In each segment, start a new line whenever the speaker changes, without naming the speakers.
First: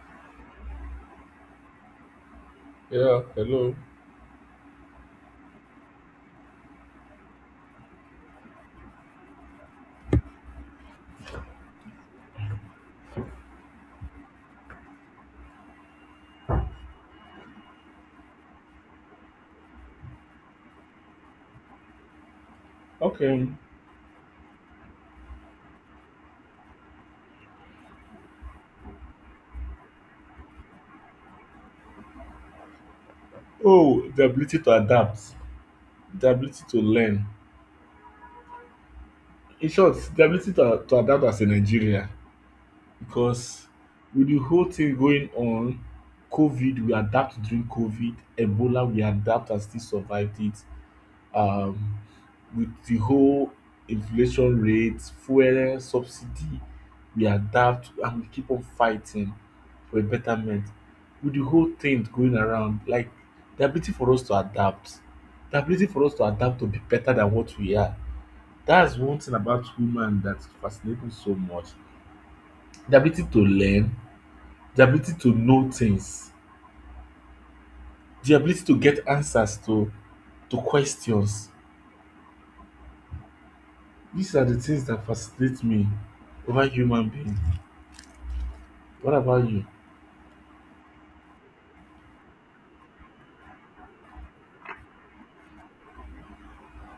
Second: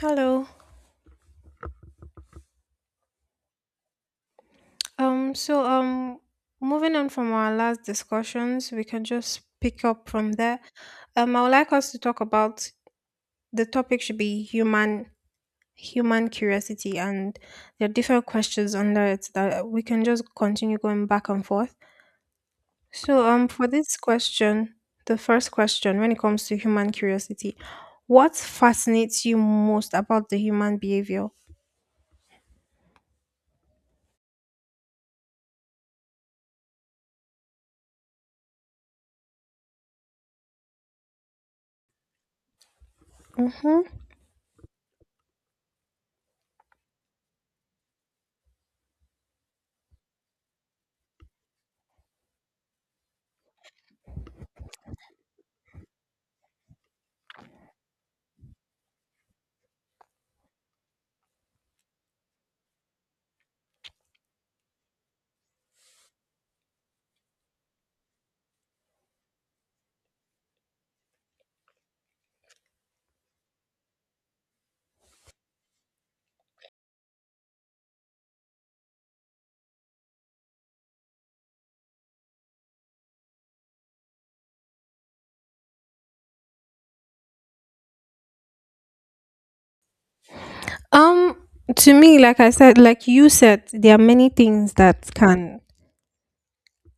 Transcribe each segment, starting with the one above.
Hello.
Yeah, hello.
Um, so um Moving on from our last discussions, we can just pick up from there. I would like us to talk about the topic should be human curiosity and there are different questions under it that we can just continue going back and forth. So
Okay.
um for this question, the first question when it comes to human curiosity, what fascinates you most about the human behavior?
Oh, the ability to adapt, the ability to learn. In short, the ability to adapt as a Nigerian because
Mm-hmm.
with the whole thing going on, COVID, we adapt during COVID, Ebola, we adapt and still survived it. um, with the whole inflation rates, fuel subsidy, we adapt and we keep on fighting for a betterment. With the whole thing going around, like the ability for us to adapt, the ability for us to adapt to be better than what we are. That's one thing about women that fascinates me so much. The ability to learn, the ability to know things, the ability to get answers to questions. These are the things that fascinate me over human being. What about you?
Um, to me, like I said, like you said, there are many things that can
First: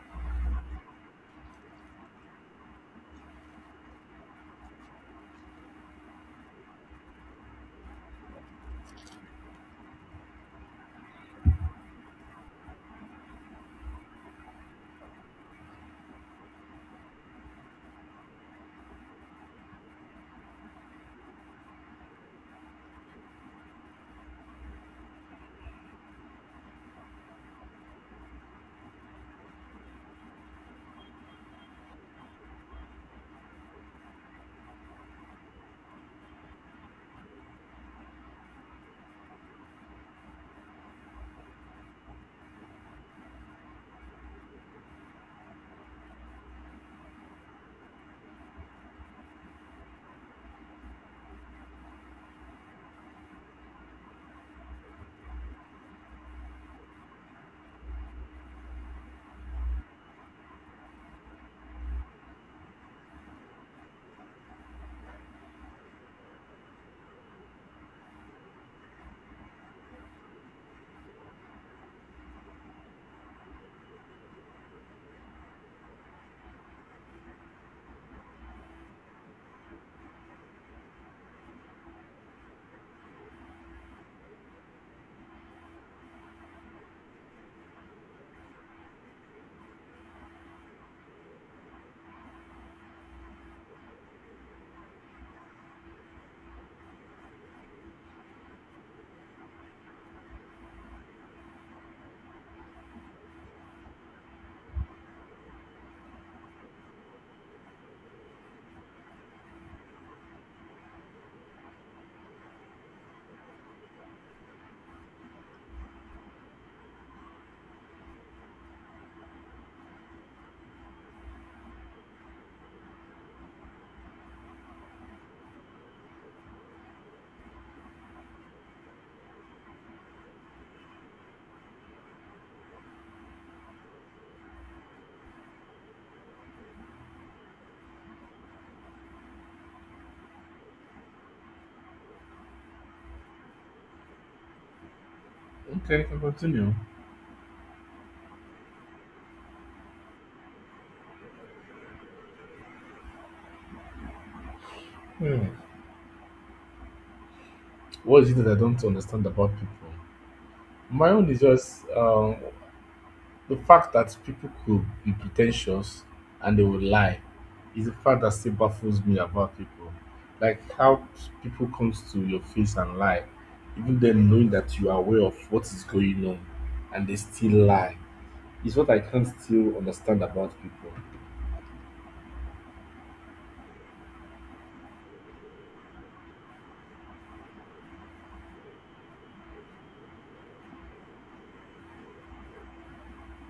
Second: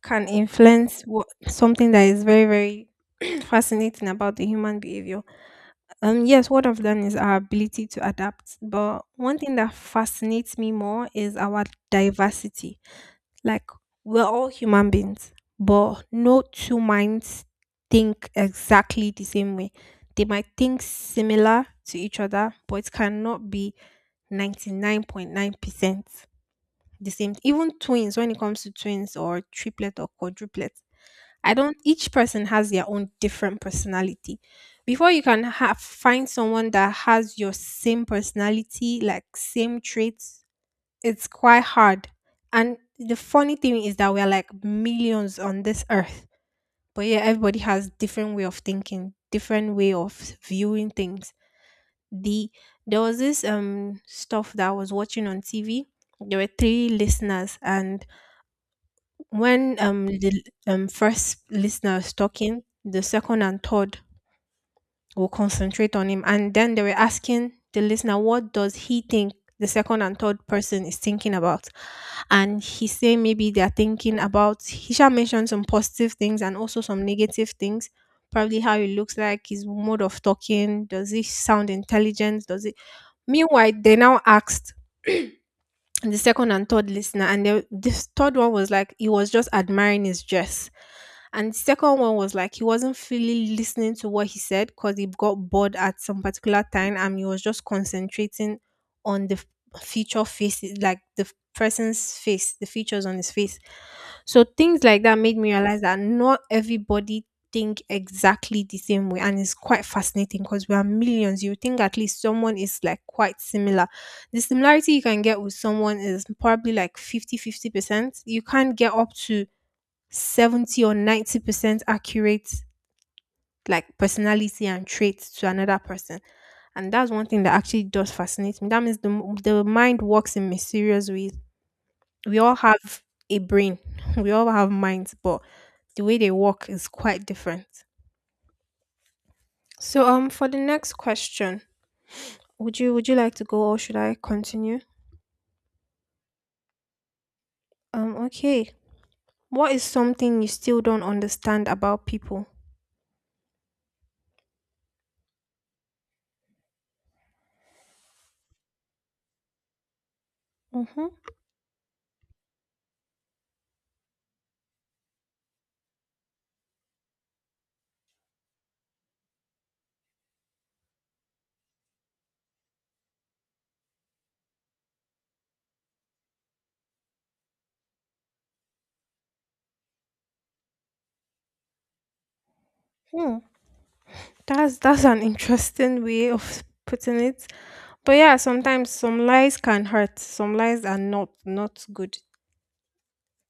can influence what something that is very fascinating about the human behavior. Yes, one of them is our ability to adapt, but one thing that fascinates me more is our diversity. Like, we're all human beings, but no two minds think exactly the same way. They might think similar to each other, but it cannot be 99.9% the same. Even twins, when it comes to twins or triplet or quadruplet, I don't, each person has their own different personality. Before you can have, find someone that has your same personality, like same traits, it's quite hard. And the funny thing is that we are like millions on this earth. But yeah, everybody has different way of thinking, different way of viewing things. The there was this stuff that I was watching on TV. There were three listeners and when the first listener was talking, the second and third will concentrate on him. And then they were asking the listener, what does he think the second and third person is thinking about? And he said maybe they're thinking about, Hisha mentioned some positive things and also some negative things. Probably how he looks like, his mode of talking, does he sound intelligent? Does it? Meanwhile, they now asked and the second and third listener and the third one was like he was just admiring his dress and the second one was like he wasn't fully listening to what he said because he got bored at some particular time and he was just concentrating on the feature faces, like the person's face, the features on his face. So things like that made me realize that not everybody think exactly the same way and it's quite fascinating because we are millions, you think at least someone is like quite similar. The similarity you can get with someone is probably like 50-50 percent. You can't get up to 70 or 90% accurate like personality and traits to another person. And that's one thing that actually does fascinate me. That means the mind works in mysterious ways. We all have a brain, we all have minds, but the way they work is quite different. So for the next question, would you like to go or should I continue?
Okay, you can continue.
Okay. What is something you still don't understand about people?
Hmm. What is it that I don't understand about people?
Mm-hmm.
My own is just the fact that people could be pretentious and they will lie. Is the fact that still baffles me about people. Like how people comes to your face and lie, even then knowing that you are aware of what is going on, and they still lie. Is what I can't still understand about people.
Hmm. That's an interesting way of putting it. But yeah, sometimes some lies can hurt. Some lies are not good.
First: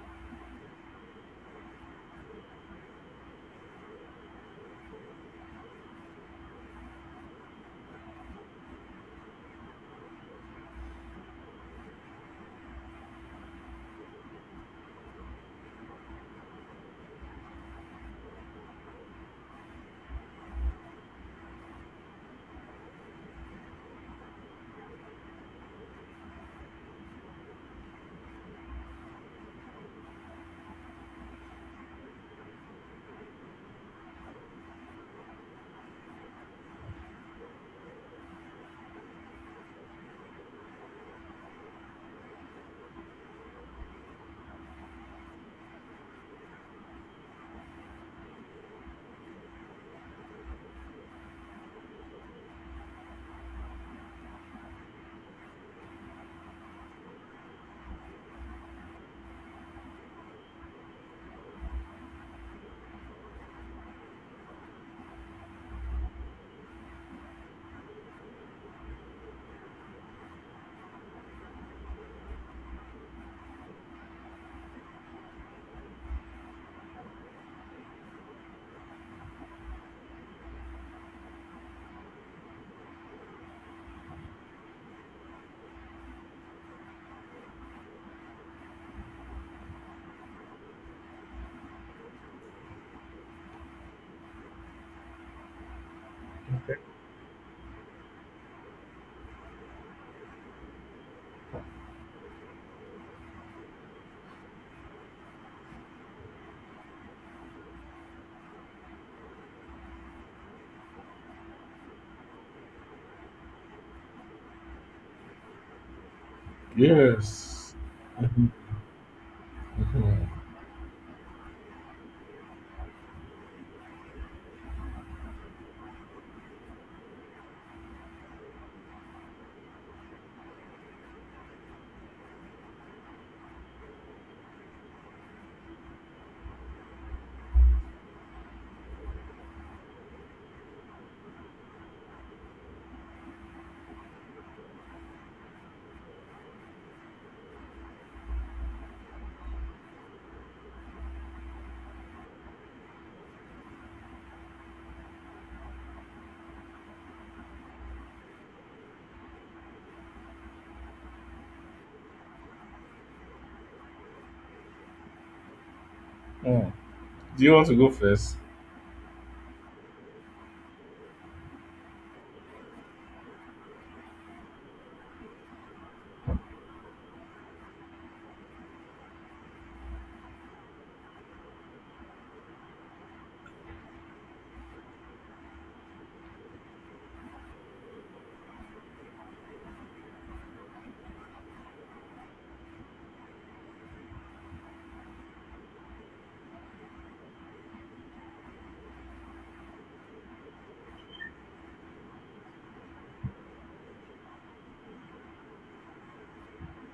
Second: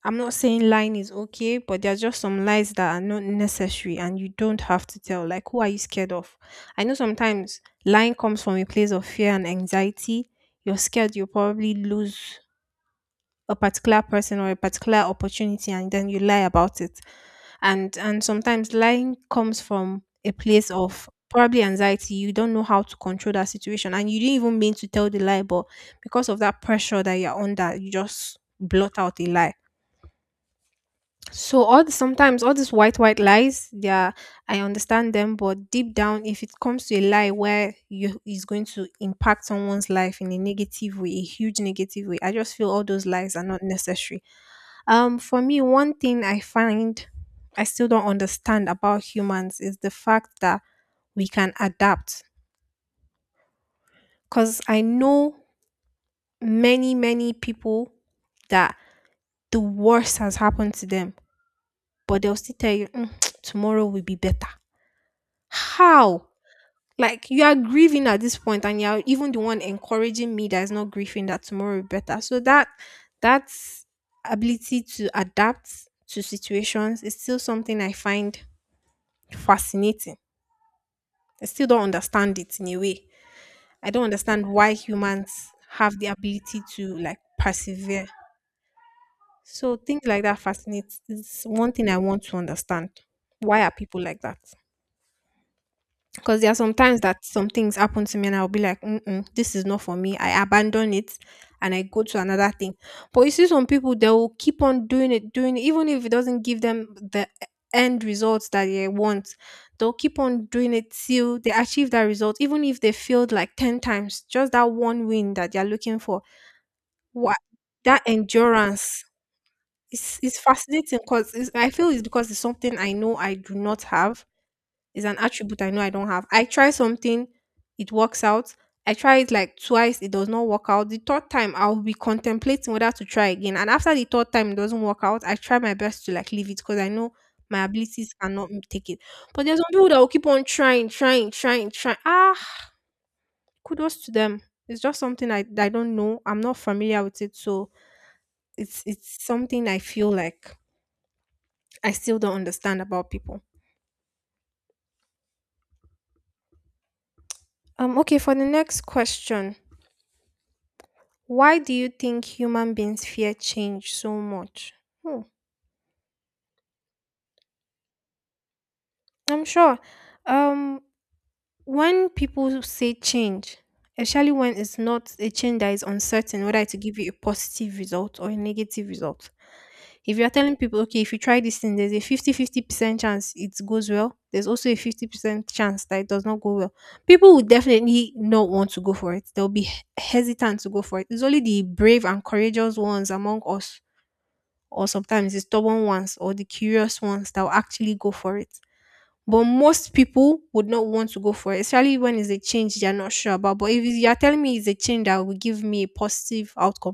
I'm not saying lying is okay, but there are just some lies that are not necessary and you don't have to tell. Like, who are you scared of? I know sometimes lying comes from a place of fear and anxiety. You're scared you'll probably lose a particular person or a particular opportunity and then you lie about it, and sometimes lying comes from a place of probably anxiety. You don't know how to control that situation and you didn't even mean to tell the lie, but because of that pressure that you're under, you just blot out a lie. So all the, sometimes all these white lies, they are, I understand them, but deep down, if it comes to a lie where you is going to impact someone's life in a negative way, a huge negative way, I just feel all those lies are not necessary. For me, one thing I find I still don't understand about humans is the fact that we can adapt. Cause I know many people that the worst has happened to them, but they'll still tell you, "Mm, tomorrow will be better. How?" Like, you are grieving at this point, and you're even the one encouraging me that is not grieving that tomorrow will better. So that ability to adapt to situations is still something I find fascinating. I still don't understand it in a way. I don't understand why humans have the ability to like persevere. So things like that fascinates. It's one thing I want to understand. Why are people like that? Because there are some times that some things happen to me and I'll be like, Mm-mm, this is not for me. I abandon it and I go to another thing. But you see some people, they will keep on doing it, even if it doesn't give them the end results that they want. They'll keep on doing it till they achieve that result, even if they failed like 10 times, just that one win that they're looking for. What
Yes.
that endurance is fascinating because I feel it's because it's something I know I do not have. It's an attribute I know I don't have. I try something, it works out. I try it like twice, it does not work out. The third time, I'll be contemplating whether to try again. And after the third time, it doesn't work out. I try my best to like leave it because I know my abilities cannot take it. But there's some people that will keep on trying, trying, trying, trying. Ah, kudos to them. It's just something I don't know. I'm not familiar with it, so it's something I feel like I still don't understand about people. Okay. For the next question, why do you think human beings fear change so much? Hmm,
Hmm. Do you want to go first?
I'm sure. Um, when people say change, especially when it's not a change that is uncertain, whether to give you a positive result or a negative result. If you're telling people, okay, if you try this thing, there's a 50-50 percent chance it goes well, there's also a 50% chance that it does not go well. People would definitely not want to go for it. They'll be hesitant to go for it. It's only the brave and courageous ones among us or sometimes the stubborn ones or the curious ones that will actually go for it. But most people would not want to go for it, especially when it's a change they're not sure about. But if you're telling me it's a change that will give me a positive outcome,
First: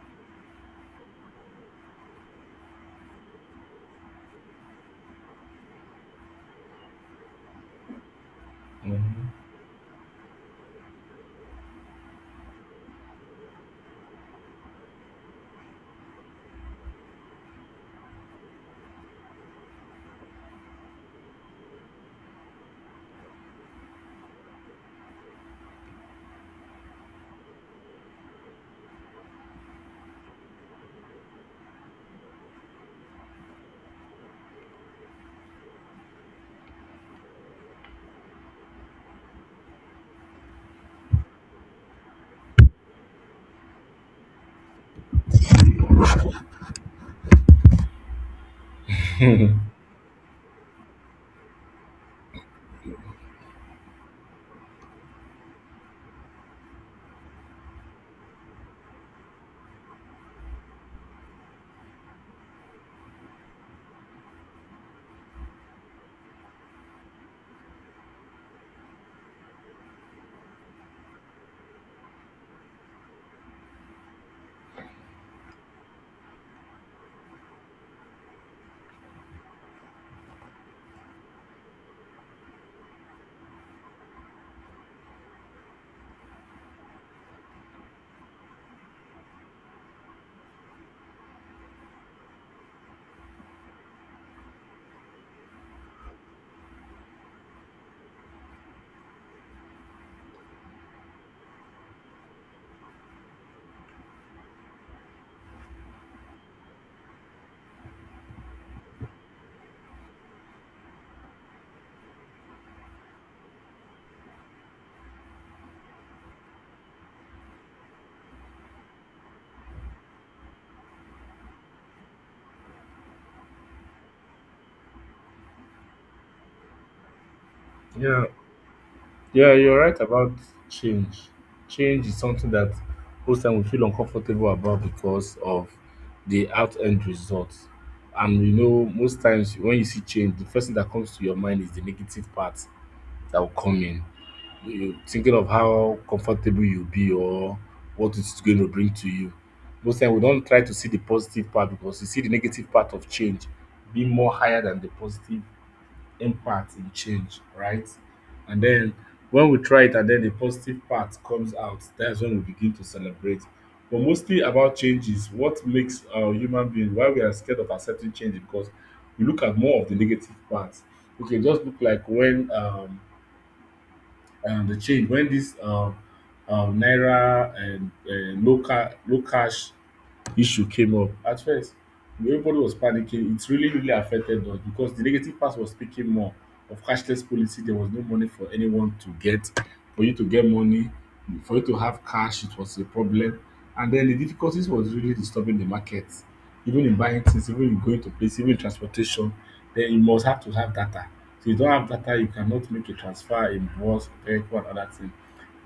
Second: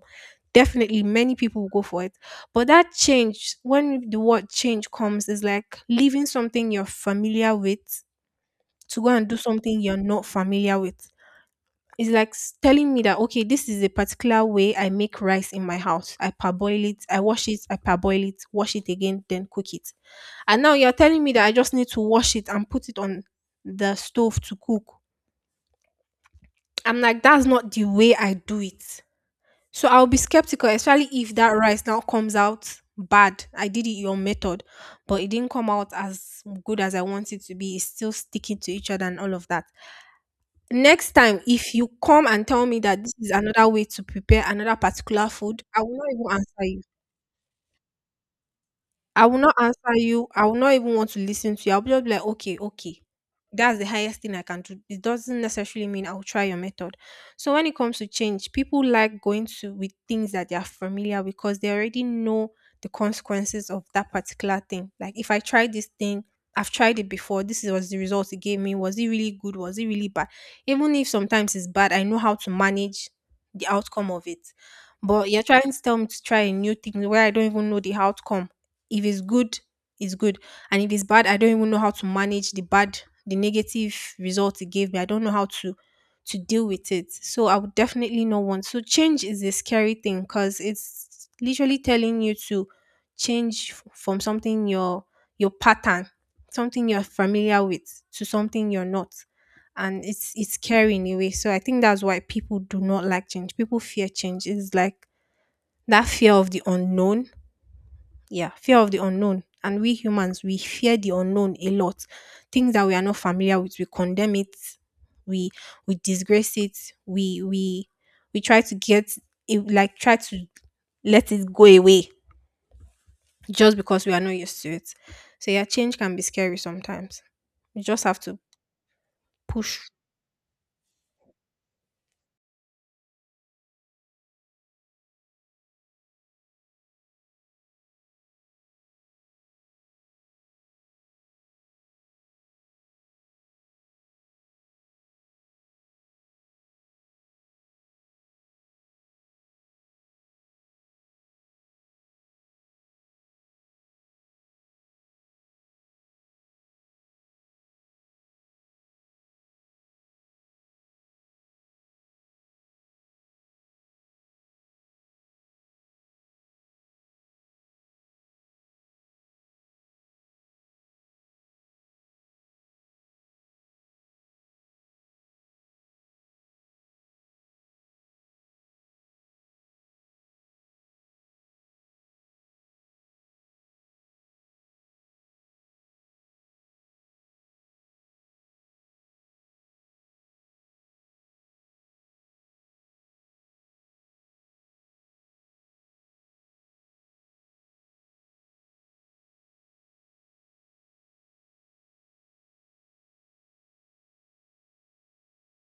definitely many people will go for it. But that change, when the word change comes, is like leaving something you're familiar with, to go and
Mhm.
do something you're not familiar with. It's like telling me that, okay, this is a particular way I make rice in my house. I parboil it, I wash it, I parboil it, wash it again, then cook it. And now you're telling me that I just need to wash it and put it on the stove to cook. I'm like, that's not the way I do it. So I'll be skeptical. Especially if that rice now comes out bad, I did it your method, but it didn't come out as good as I want it to be. It's still sticking to each other and all of that. Next time, if you come and tell me that this is another way to prepare another particular food, I will not even answer you. I will not answer you. I will not even want to listen to you. I'll just be like, okay, okay. That's the highest thing I can do. It doesn't necessarily mean I'll try your method. So when it comes to change, people like going to with things that they are familiar because they already know the consequences of that particular thing. Like, if I try this thing, I've tried it before. This was the result it gave me. Was it really good? Was it really bad? Even if sometimes it's bad, I know how to manage the outcome of it. But you're trying to tell me to try a new thing where I don't even know the outcome. If it's good, it's good. And if it's bad, I don't even know how to manage the bad, the negative result it gave me. I don't know how to deal with it. So I would definitely not want. So change is a scary thing because it's literally telling you to change from something, your pattern, something you're familiar with, to something you're not. And it's scary in a way. So I think that's why people do not like change. People fear change. It's like that fear of the unknown, yeah, fear of the unknown. And we humans, we fear the unknown a lot. Things that we are not familiar with, we condemn it, we we disgrace it, we we try to get it, like try to let it go away just because we are not used to it. So yeah, change can be scary sometimes. You just have
Yeah,
to
yeah, you're
push.
right about change. Change is something that most time we feel uncomfortable about because of the out end results. And you know, most times when you see change, the first thing that comes to your mind is the negative part that will come in. You thinking of how comfortable you'll be or what it's going to bring to you. Most time we don't try to see the positive part because you see the negative part of change being more higher than the positive impact in change, right? And then when we try it and then the positive part comes out, that's when we begin to celebrate. But mostly about changes, what makes our human being why we are scared of accepting change because we look at more of the negative parts. Okay, just look like when the change when this naira and low low cash issue came up. At first, everybody was panicking. It really, really affected us because the negative part was speaking more of cashless policy. There was no money for anyone to get. For you to get money, for you to have cash, it was a problem. And then the difficulties was really disturbing the market, even in buying things, even in going to places, even in transportation. Then you must have to have data. So you don't have data, you cannot make a transfer in bus, vehicle, and other things.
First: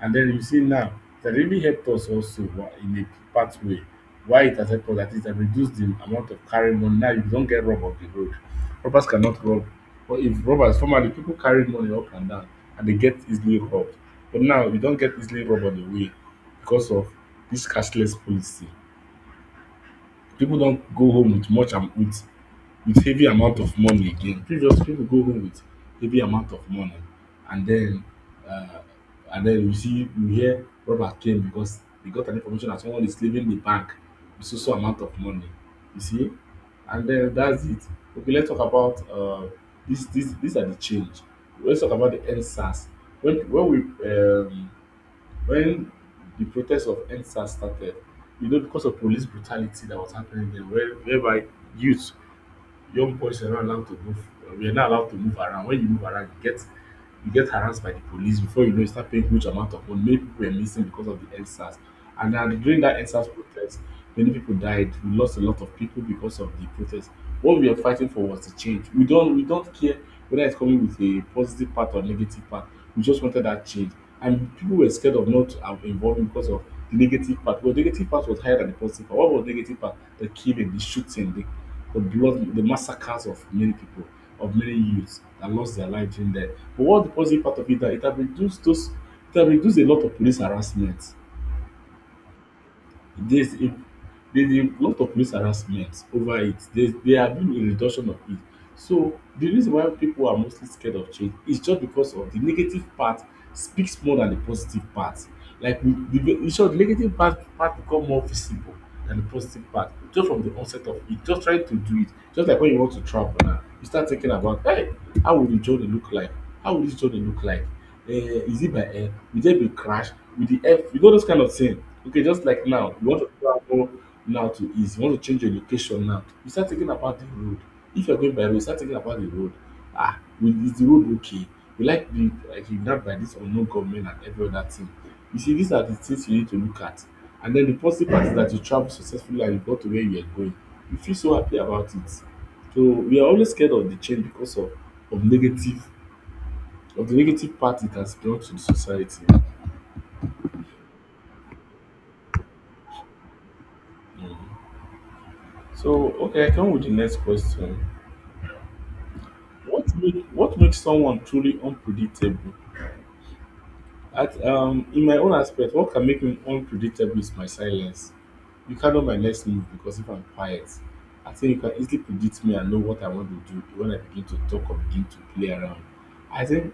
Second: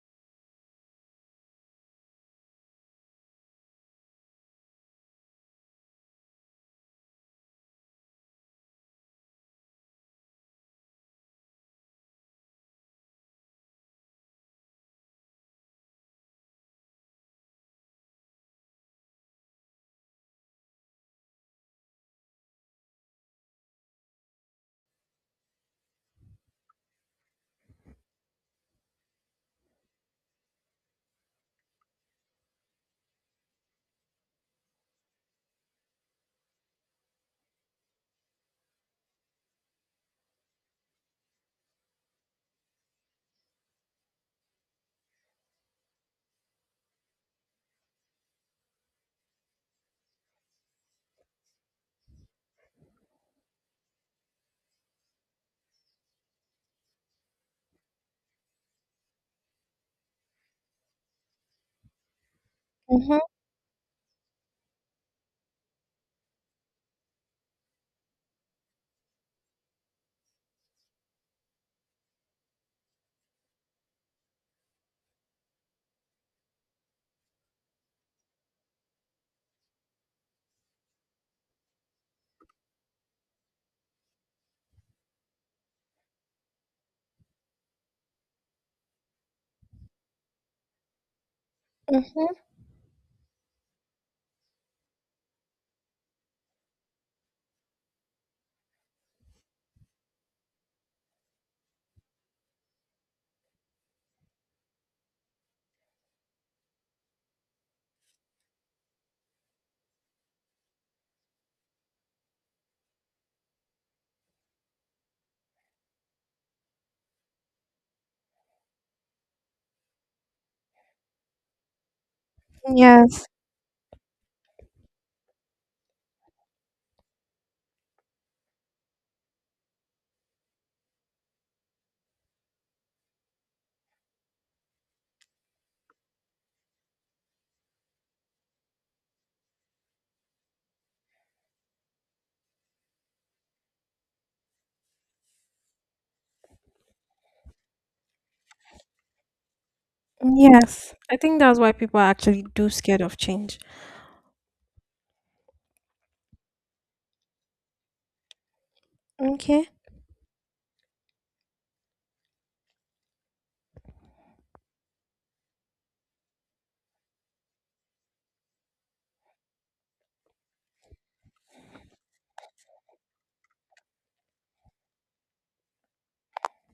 And then you see now that really helped us also in a pathway why it has helped us that is that reduce the amount of carrying money. Now you don get rob on the road, robbers cannot rob, but if robbers formerly people carry money up and down and dey get easily robbed, but now you don get easily robbed on the way because of this cashless policy. People don go home with much and with heavy amount of money again. Previously, people go home with heavy amount of money, and then uh, and then you see you hear robbers came because they got an information that someone is leaving the bank with so so amount of money. You see, and then that's it. Okay, let's talk about this. This these are the change. Let's talk about the NSAS. When we um, when the protest of NSAS started, you know, because of police brutality that was happening there, where, whereby youth young boys are not allowed to move. We are not allowed to move around. When you move around, you get harassed by the police. Before you know, you start paying huge amount of money. Many people were missing because of the EndSARS. And then during that
Mhm,
EndSARS protest, many people died. We lost a lot of people because of the protest. What we are fighting for was the change. We don't care whether it's coming with a positive part or negative part. We just wanted that change. And people were scared of not involving because of the negative part. Well, the negative part was higher than the positive part. What was the negative part? The killing, the shooting, the blood, the massacres of many people, of many youths that lost their life during that. But what the positive part of it that it have reduced those it have reduced a lot of police harassment.
mhm.
There's a there's a lot of police harassment over it. There's there have been a reduction of it. So the reason why people are mostly scared of change is just because of the negative part speaks more than the positive part, like we, the in short, the negative part become more visible than the positive part just from the onset of it, just trying to do it, just like when you want to travel now. You start thinking about, hey, how would the journey look like, how would this journey look like, uh, is it by air, will there be crash, will the air, you know, those kind of thing. Okay, just like now you want
Yes,
to travel now to east, you want to change your location. Now you start thinking about the road. If you're going by road, start thinking about the road. Ah, will, is the road okay? Will I be like kidnapped by this unknown government and every other thing? You see, these are the things you need to look at. And then the positive part is that you travel successfully and you got to where you were going. You feel so happy about it. So we are always scared of the change because of negative of the negative part it has brought to the society.
yes. I think that's why people are actually do scared of change.
So, okay, I come with the next question.
Okay.
What makes someone truly unpredictable? In my own aspect, what can make me unpredictable is my silence. You can't know my next move because if I'm quiet, I think you can easily predict me and know what I want to do when I begin to talk or begin to play around. I think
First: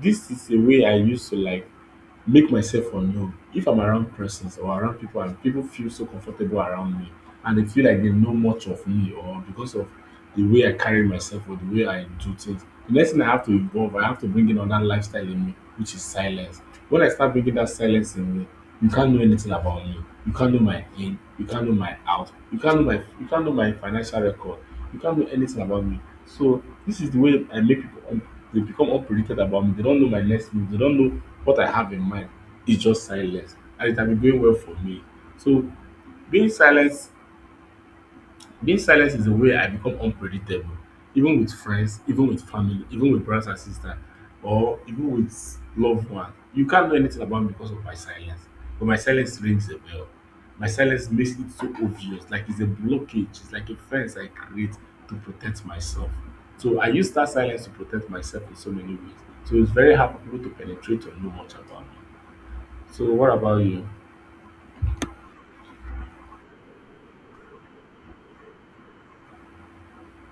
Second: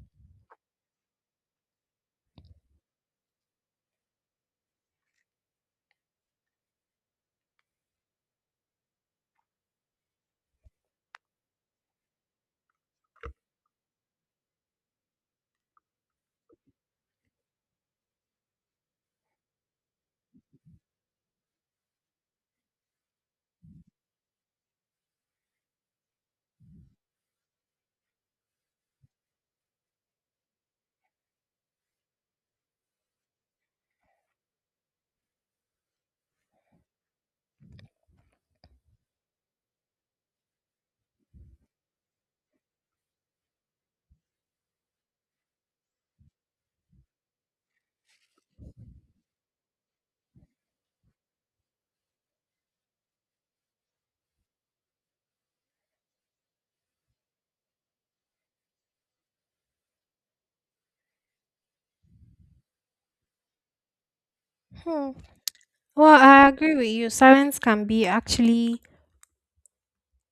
this is a way I used to like make myself unknown if I'm around persons or around people, and people feel so comfortable around me and they feel like they know much of me or because of the way I carry myself or the way I do things. The next thing I have to evolve, I have to bring in another lifestyle in me, which is silence. When I start bringing that silence in me, you can't know anything about me. You can't know my in, you can't know my out, you can't know my financial record, you can't know anything about me. So this is the way I make people they become unpredicted about me. They don't know my next move, they don't know what I have in mind. It's just silence. And it has been going well for me. So being silent being silent is the way I become unpredictable, even with friends, even with family, even with brothers and sisters, or even with loved ones. You can't know anything about me because of my silence. But my silence rings a bell. My silence makes it so obvious, like it's a blockage, it's like a fence I create to protect myself. So I use that silence to protect myself in so many ways. So it's very hard for people to penetrate or know much about me. So what about you?
Hmm. Well, I agree with you. Silence can be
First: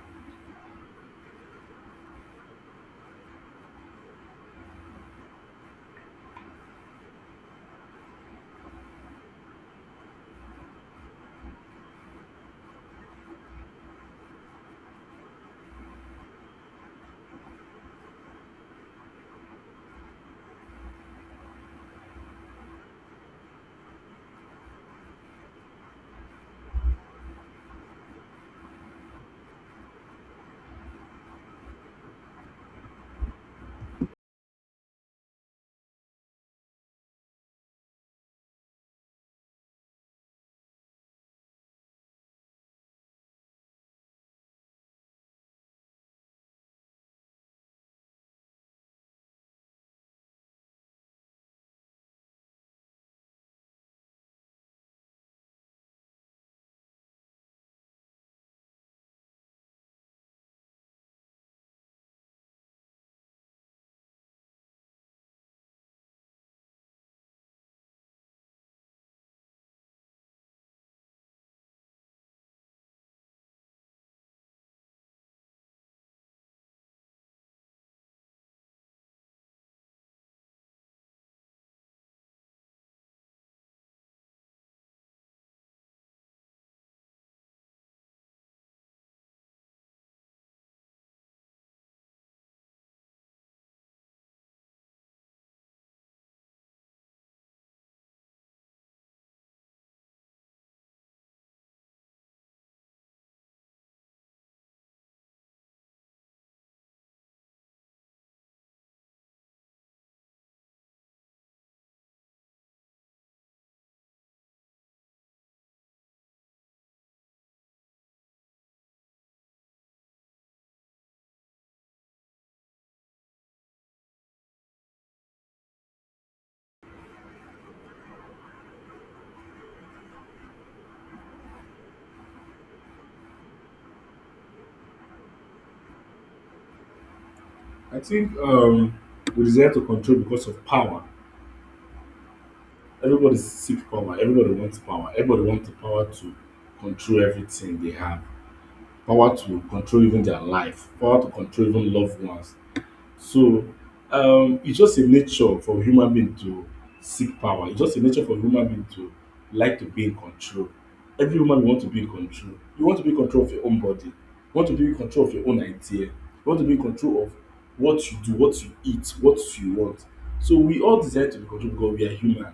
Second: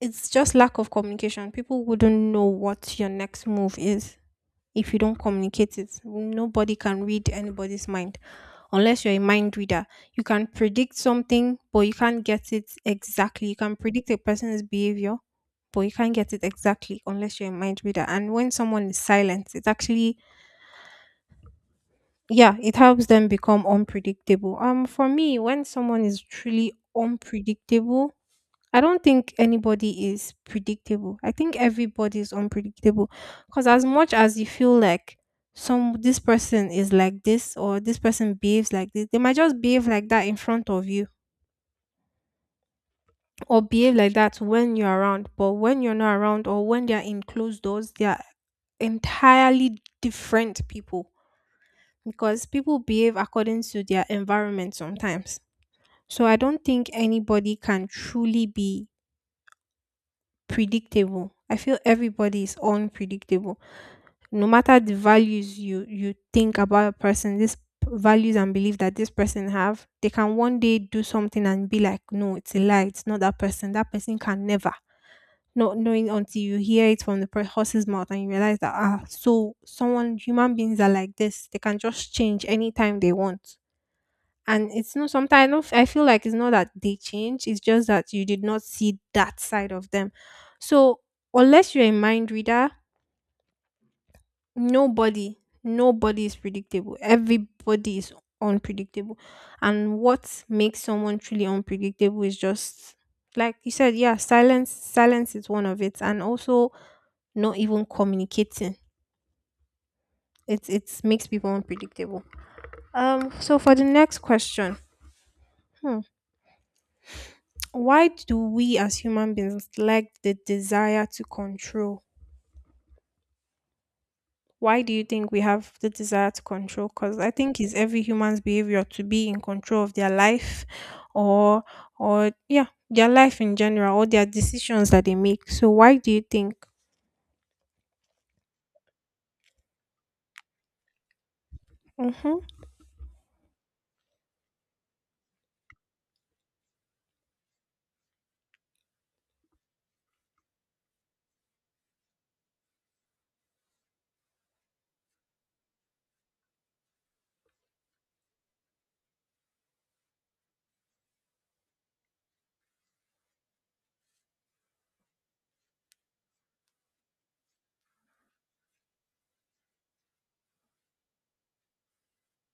it's just lack of communication. People wouldn't know what your next move is if you don't communicate it. Nobody can read anybody's mind unless you're a mind reader. You can predict something, but you can't get it exactly. You can predict a person's behavior, but you can't get it exactly unless you're a mind reader. And when someone is silent, it helps them become unpredictable. For me, when someone is truly unpredictable, I don't think anybody is predictable. I think everybody is unpredictable because as much as you feel like some this person is like this or this person behaves like this, they might just behave like that in front of you or behave like that when you're around. But when you're not around or when they're in closed doors, they are entirely different people because people behave according to their environment sometimes. So I don't think anybody can truly be predictable. I feel everybody is unpredictable. No matter the values you think about a person, values and belief that this person have, they can one day do something and be like, no, it's a lie. It's not that person. That person can never. Not knowing until you hear it from the horse's mouth and you realize that ah, so someone human beings are like this. They can just change anytime they want. And it's not sometimes I don't f- I feel like it's not that they change, it's just that you did not see that side of them. So unless you're a mind reader, nobody, nobody is predictable. Everybody is unpredictable. And what makes someone truly unpredictable is just like you said, yeah, silence is one of it. And also not even communicating. It's it makes people unpredictable. So for the next question. Hmm. Why do we as human beings lack the desire to control? Why do you think we have the desire to control? Because I think it's every human's behavior to be in control of their life or their life in general or their decisions that they make. So why do you think?
I think we desire to control because of power.
Mm-hmm.
Everybody seek power. Everybody wants power. Everybody wants the power to control everything they have. Power to control even their life. Power to control even loved ones. So it's just a nature for human being to seek power. It's just a nature for human being to like to be in control. Every human being want to be in control. You want to be in control of your own body. You want to be in control of your own idea. You want to be in control of what you do, what you eat, what you want. So we all desire to be controlled because we are human.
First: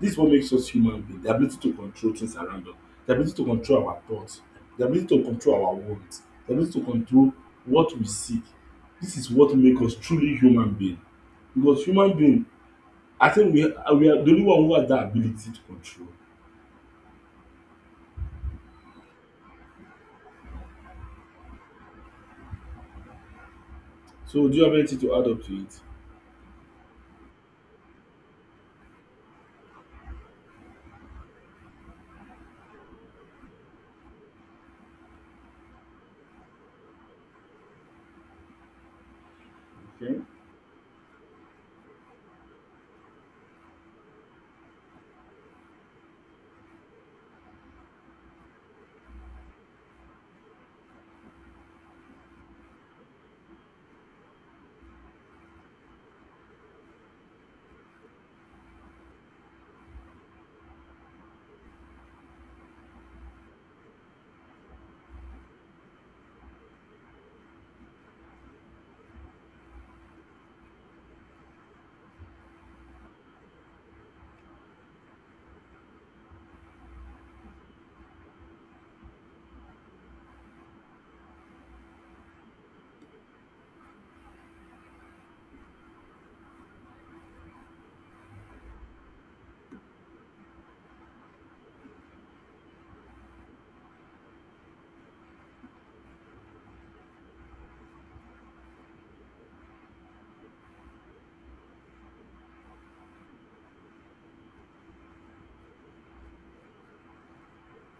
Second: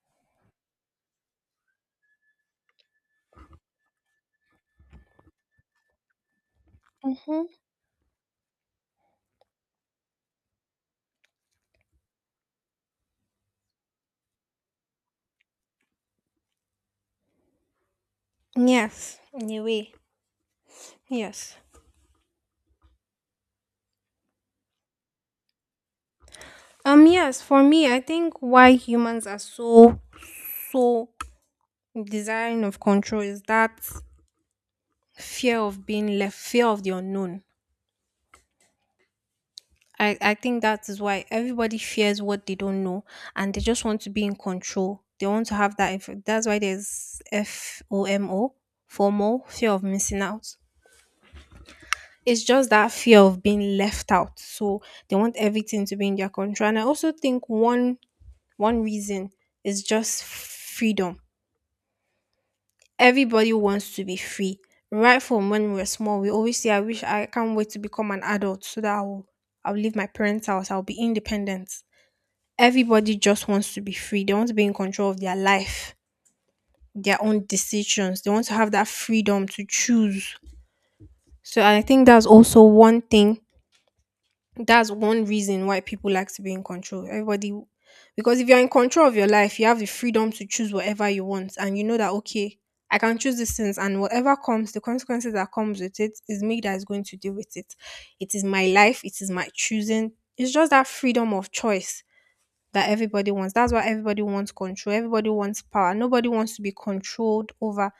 This is what makes us human being, the ability to control things around us, the ability to control our thoughts, the ability to control our wants, the ability to control
Mm-hmm.
what we seek. This is what make us truly human being. Because human being, I think we are the only one who has that ability to control.
Yes. In a way. Yes.
So do you have anything to add up to it?
Yes, for me I think why humans are so desiring of control is that fear of being left, fear of the unknown.
Okay.
I think that is why everybody fears what they don't know and they just want to be in control. They want to have that. Effect. That's why there's FOMO, FOMO, fear of missing out. It's just that fear of being left out. So they want everything to be in their control. And I also think one reason is just freedom. Everybody wants to be free. Right from when we were small, we always say, I wish I can't wait to become an adult so that I'll leave my parents' house, I'll be independent. Everybody just wants to be free. They want to be in control of their life, their own decisions. They want to have that freedom to choose. So I think that's also one thing. That's one reason why people like to be in control. Everybody, because if you're in control of your life, you have the freedom to choose whatever you want, and you know that okay, I can choose these things, and whatever comes, the consequences that comes with it is me that is going to deal with it. It is my life. It is my choosing. It's just that freedom of choice that everybody wants. That's why everybody wants control. Everybody wants power. Nobody wants to be controlled over.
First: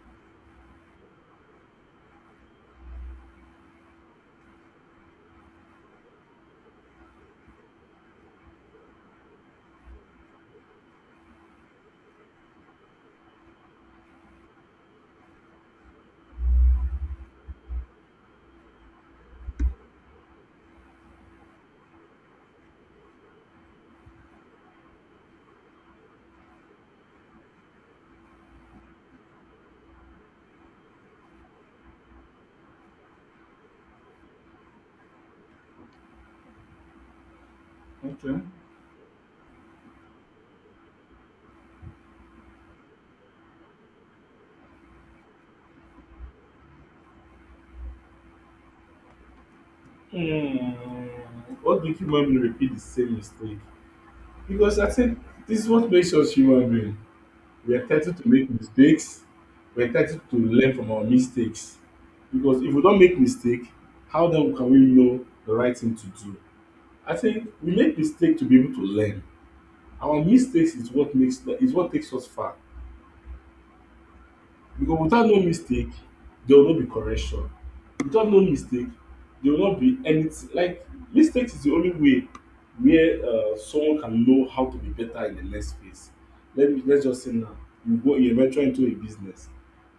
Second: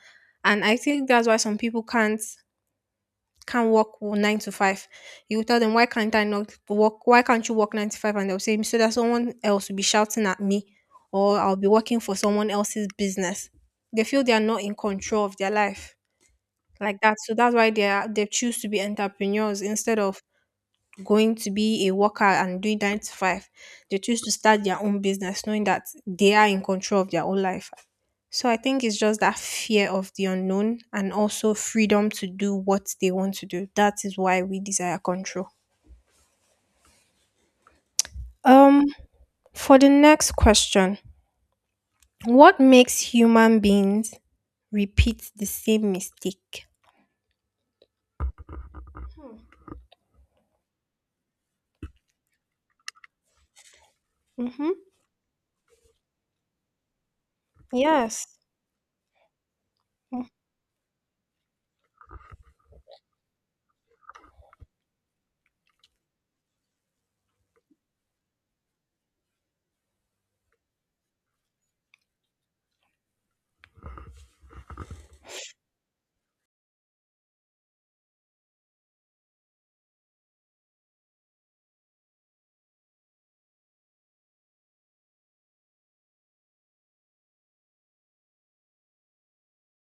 And I think that's why some people can't work nine to five. You tell them why can't I not work? Why can't you work nine to five? And they'll say so that someone else will be shouting at me, or I'll be working for someone else's business. They feel they are not in control of their life like that. So that's why they choose to be entrepreneurs instead of going to be a worker and doing nine to five. They choose to start their own business knowing that they are in control of their own life. So I think it's just that fear of the unknown and also freedom to do what they want to do. That is why we desire control.
Okay.
Um, for the next question, what makes human beings repeat the same mistake?
Hmm. What make human being repeat the same mistake?
Mm-hmm.
Because I think this is what makes us human being. We are titled
Yes.
to make mistakes. We are titled
Mm.
to learn from our mistakes. Because if we don't make mistake, how then can we know the right thing to do? I think we make mistake to be able to learn. Our mistakes is what makes is what takes us far. Because without no mistake, there will no be correction. Without no mistake, there will not be anything. Like, mistake is the only way where someone can know how to be better in the next phase. Let's just say now, you go, you venture into a business.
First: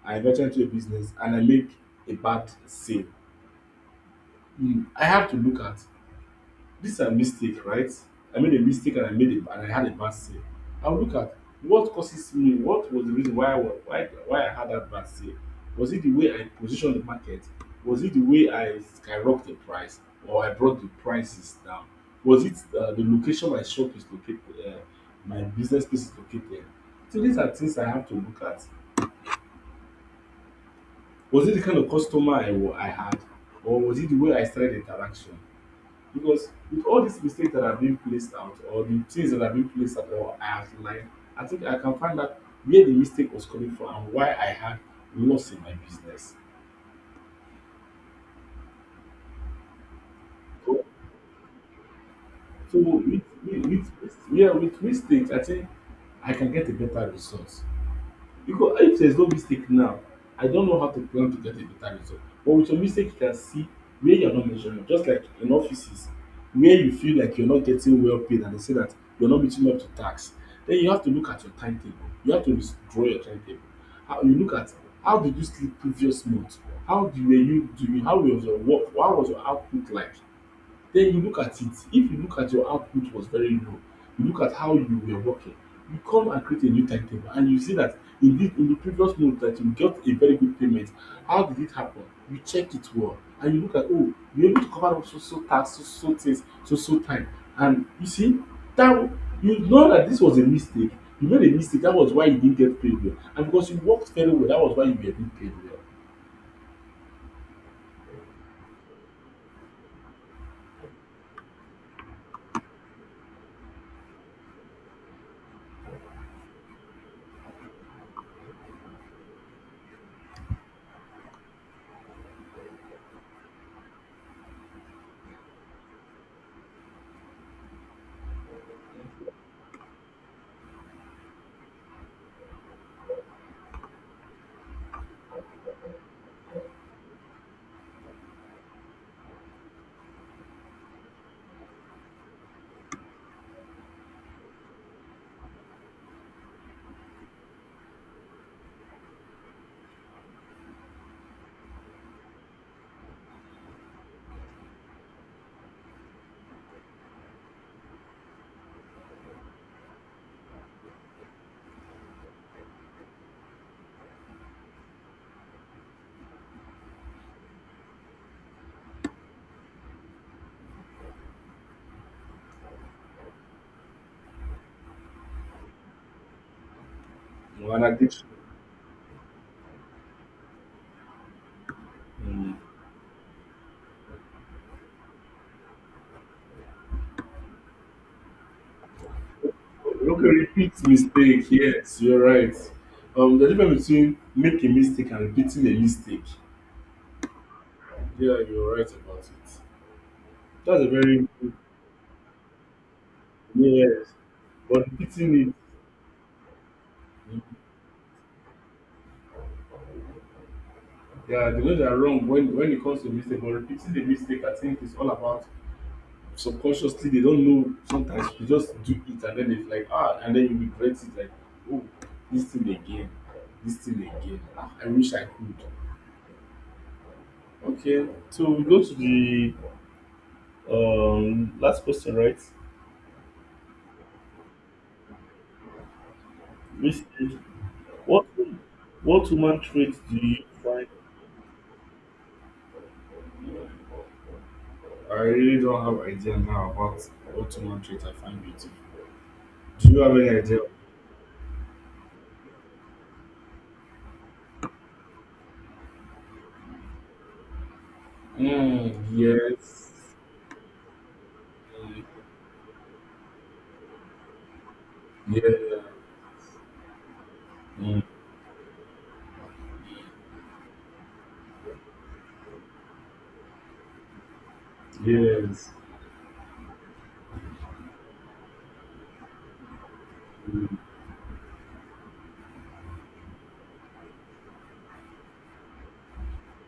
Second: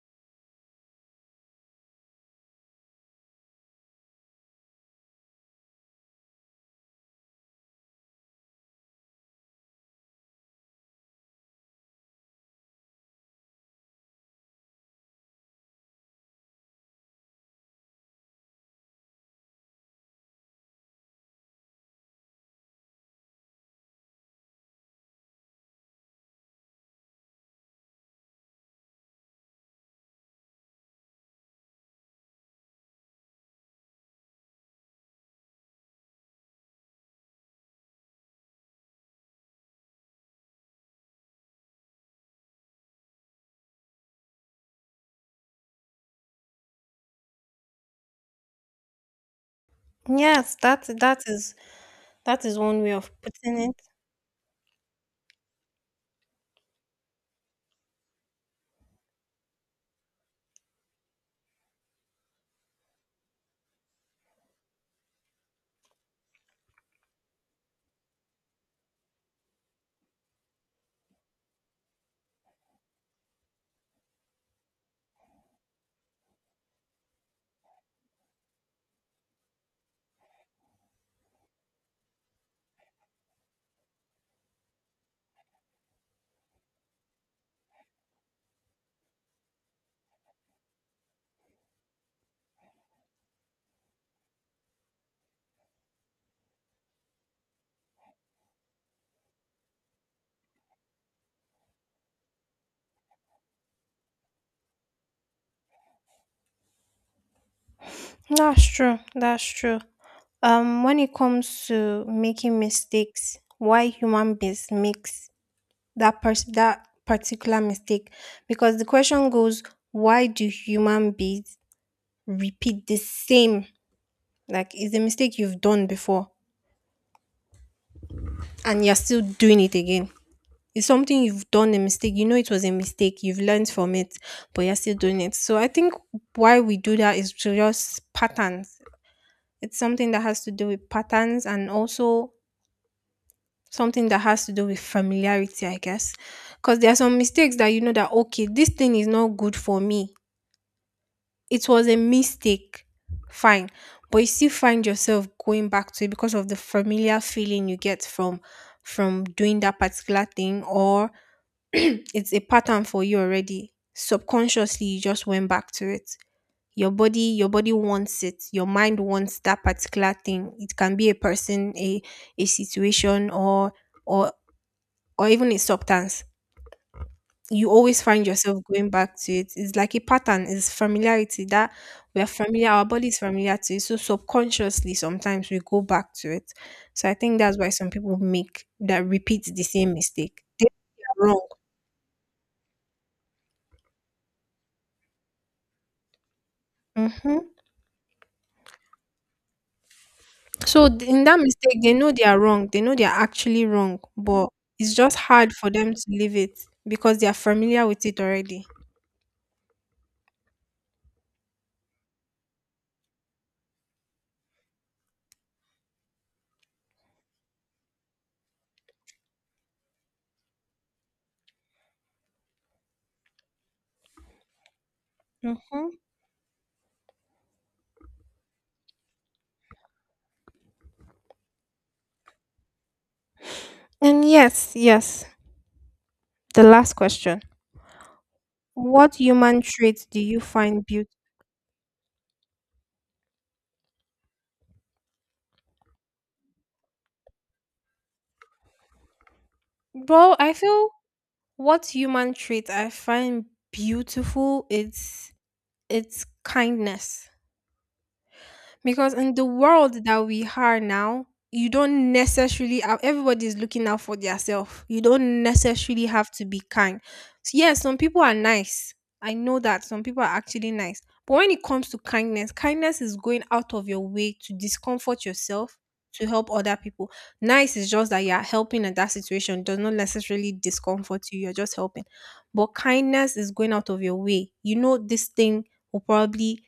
I venture into a business and I make a bad sale. Mm. I have to look at this is a mistake, right? I made a mistake and I made a and I had a bad sale. I'll look at what causes me, what was the reason why I was why I had that bad sale. Was it the way I positioned the market? Was it the way I skyrocketed the price or I brought the prices down? Was it the location my shop is located, uh, my business place is located? So these are things I have to look at. Was it the kind of customer I had or was it the way I started the interaction? Because with all these mistakes that are being placed out or the things that are being placed out or as like I think I can find out where the mistake was coming from and why I had loss in my business.
Yes,
So
that is that is
so
one way of
with
putting
with
it.
with yeah with mistakes I think I can get a better result. Because if there is no mistake now, I don't know how to plan to get a better result. But with your mistake, you can see where you are not measuring up. Just like in offices where you feel like you are not getting well paid and they say that you are not meeting up to task, then you have to look at your timetable. You have to withdraw your timetable. How you look at how did you sleep previous month? How do, were you doing? How was your work? How was your output like? Then you look at it. If you look at your output was very low, you look at how you were working, you come and create a new timetable and you see that in the previous month that you got a very good payment, how did it happen? You check it well and you look at, oh, you're able to cover up so so tax, so so things, so so time. And you see, that you know that this was a mistake. You made a mistake. That was why you didn't get paid well. And because you worked very well, that was why you were being paid well.
That's true. That's true. When it comes to making mistakes, why human beings makes that particular mistake? Because the question goes, why do human beings repeat the same? Like, it's a mistake you've done before, and you're still doing it again. It's something you've done a mistake. You know it was a mistake. You've learned from it, but you're still doing it. So I think why we do that is to just patterns. It's something that has to do with patterns and also something that has to do with familiarity, I guess. Because there are some mistakes that you know that, okay, this thing is not good for me. It was a mistake. Fine. But you still find yourself going back to it because of the familiar feeling you get from doing that particular thing or it's a pattern for you already. Subconsciously you just went back to it. Your body wants it. Your mind wants that particular thing. It can be a person, a situation or or even a substance, you
Well, and I
always
think so.
find yourself going back to it. It's like a pattern, it's familiarity that we are
Mm.
familiar, our body is familiar to it. So subconsciously sometimes we go back to it. So I think that's why some people make that repeat the same
Okay,
mistake. They
repeat
are wrong.
mistake. Yes, you're right. The difference between make a mistake and repeating a mistake.
Hmm.
Yeah, you're right about it. That's a
So in
very
that
good.
mistake, they know they are wrong. They know they are actually wrong,
Yes,
but
but
it's just
repeating
hard for them to leave it because they are
it.
familiar with it already.
Yeah, they know they're wrong when it comes to mistake. But repeating the mistake, I think, is all about subconsciously they don't know. Sometimes you just do it and then it's like ah, and then you regret it. Like oh, this thing again, this thing again. Ah, I wish I could.
Hmm.
Okay, so we go to the last question, right?
And yes, yes. The last
Which is
question.
what
What
what human
human
traits
traits
do
do you
you
find
find?
beautiful?
I really don't have idea now about what human trait I find beautiful. Do you have any
Well, I
idea?
feel what human trait I find beautiful is it's kindness.
Mm,
Because in the
yes.
world that we are now, you
Mm,
don't necessarily have everybody is looking out for themselves, you don't
yeah.
necessarily have to be kind. So yes, some
Mm,
people are nice. I know that some people are actually nice, but when it comes to kindness, kindness is going out of your way to discomfort
yes.
yourself to help other people. Nice is just that you're helping in that situation does not necessarily
Mm.
discomfort you, you're just helping. But kindness is going out of your way, you know this thing will probably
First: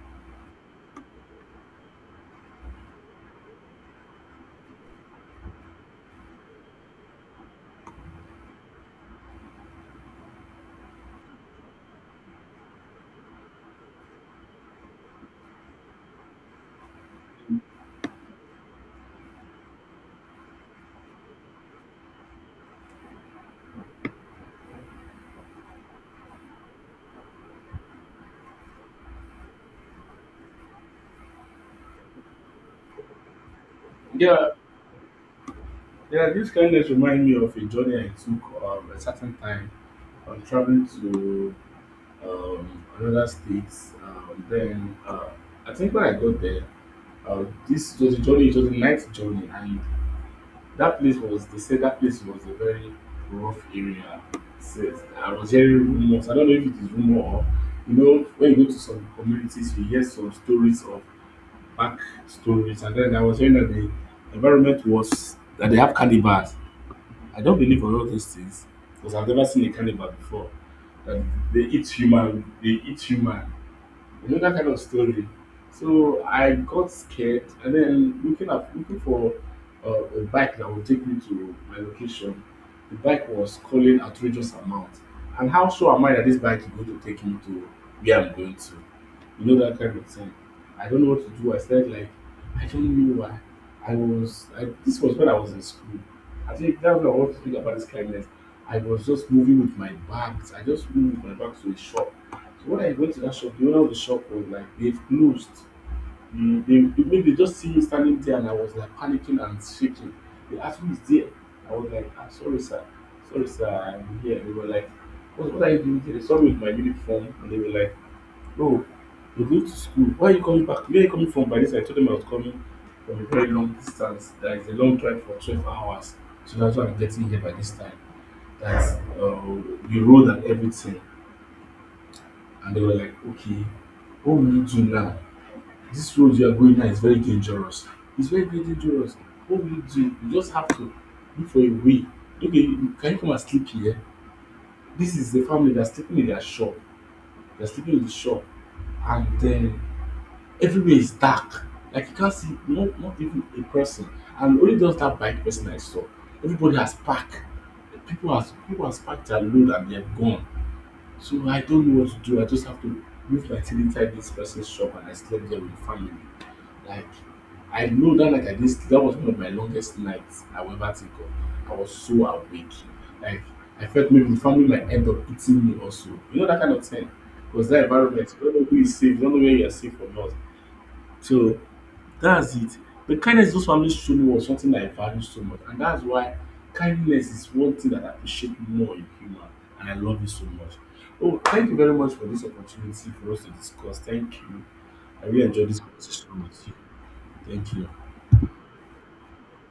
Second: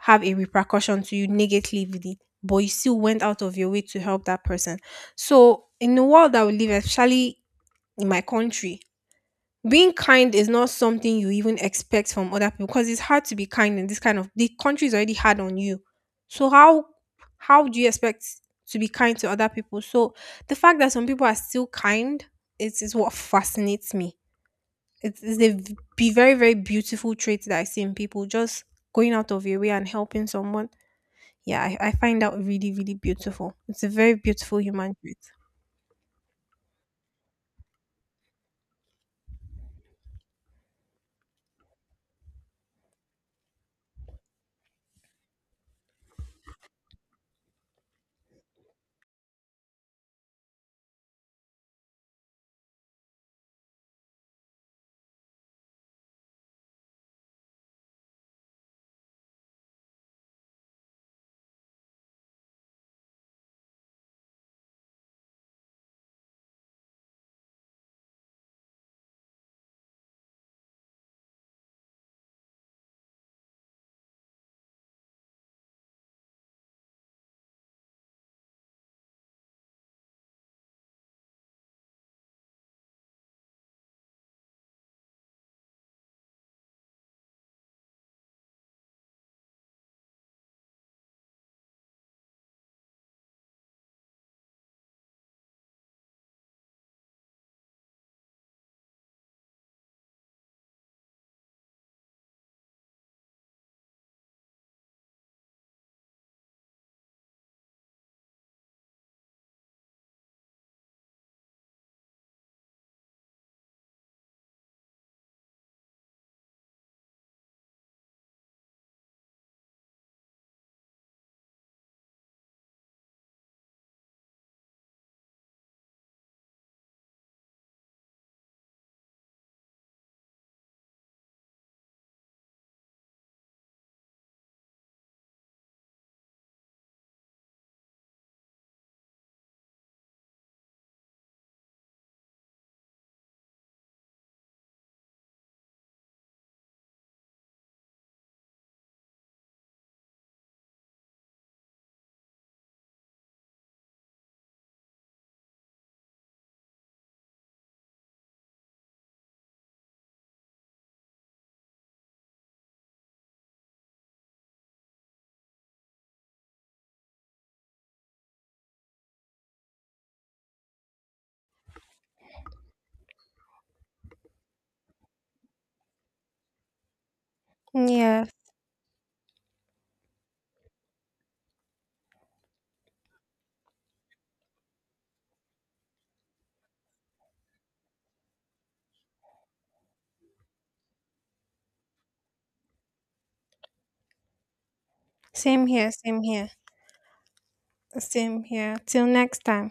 have a repercussion to you negatively, but you still went out of your way to help that person. So, in the world that we live, especially in my country, being kind is not something you even expect from other people because it's hard to be kind in this kind of the country is already hard on you. So how do you expect to be kind to other people? So the fact that some people are still kind is what fascinates me. It's, be very very beautiful trait that I see in people just going out of your way and helping someone. Yeah, I find that really, really beautiful. It's a very
Yeah.
beautiful human trait.
Yeah. This kindness reminds me of a journey I took a certain time. I'm traveling to another state. Then I think when I got there, this was a journey. It was a night journey, and that place was. They said that place was a very rough area. Says I was hearing rumors. I don't know if it is rumor or you know when you go to some communities, you hear some stories of back stories, and then I was hearing that the environment was that they have cannibals. I don't believe on all those things because I've never seen a cannibal before. That they eat human. They eat human you know that kind of story. So I got scared, and then looking for a bike that would take me to my location, the bike was calling outrageous amount. And how sure am I that this bike is going to take me to where I'm going to? You know that kind of thing. I don't know what to do. I said like I don't know why. This was when I was in school. I think that's what I want to speak about this kindness. I was just moving with my bags. I just moved with my bags to a shop. So when I went to that shop, the owner of the shop was like, they've closed. Mm, maybe they just see me standing there and I was like panicking and shaking. They asked me, is there? I was like, ah, sorry, sir. Sorry, sir, I'm here. They were like, what are you doing here? They saw me with my uniform and they were like, oh, you're going to school. Why are you coming back? Where are you coming from by this? I told them I was coming from a very long distance. That is a long drive for 12 hours. So that's why I'm getting here by this time. That's the road and everything. And they were like, okay, what will you do now? This road you are going now is very dangerous. It's very, very dangerous. What will you do? You just have to look for a way. Okay, can you come and sleep here? This is the family that's sleeping in their shop. They're sleeping in the shop. And then everywhere is dark. Like you can't see not even a person. And only just that bike person I saw. Everybody has parked. People has parked their load and they have gone. So I don't know what to do. I just have to move my thing inside this person's shop and I slept there with the family. Like I know that like I did that was one of my longest nights I will ever think of. I was so awake. Like I felt maybe the family might end up eating me also. You know that kind of thing. Because that
Yeah.
environment, you don't know who is safe, you don't know where you are safe or not. So that's it. But kindness those families showed me was something that I value so much. And that's why kindness is one thing that I appreciate more in human. And I love it so much. Oh, thank you very much for this opportunity for us to discuss. Thank you. I really
Same
enjoyed this
here, same
conversation
here,
with you. Thank you.
same here. Till next time.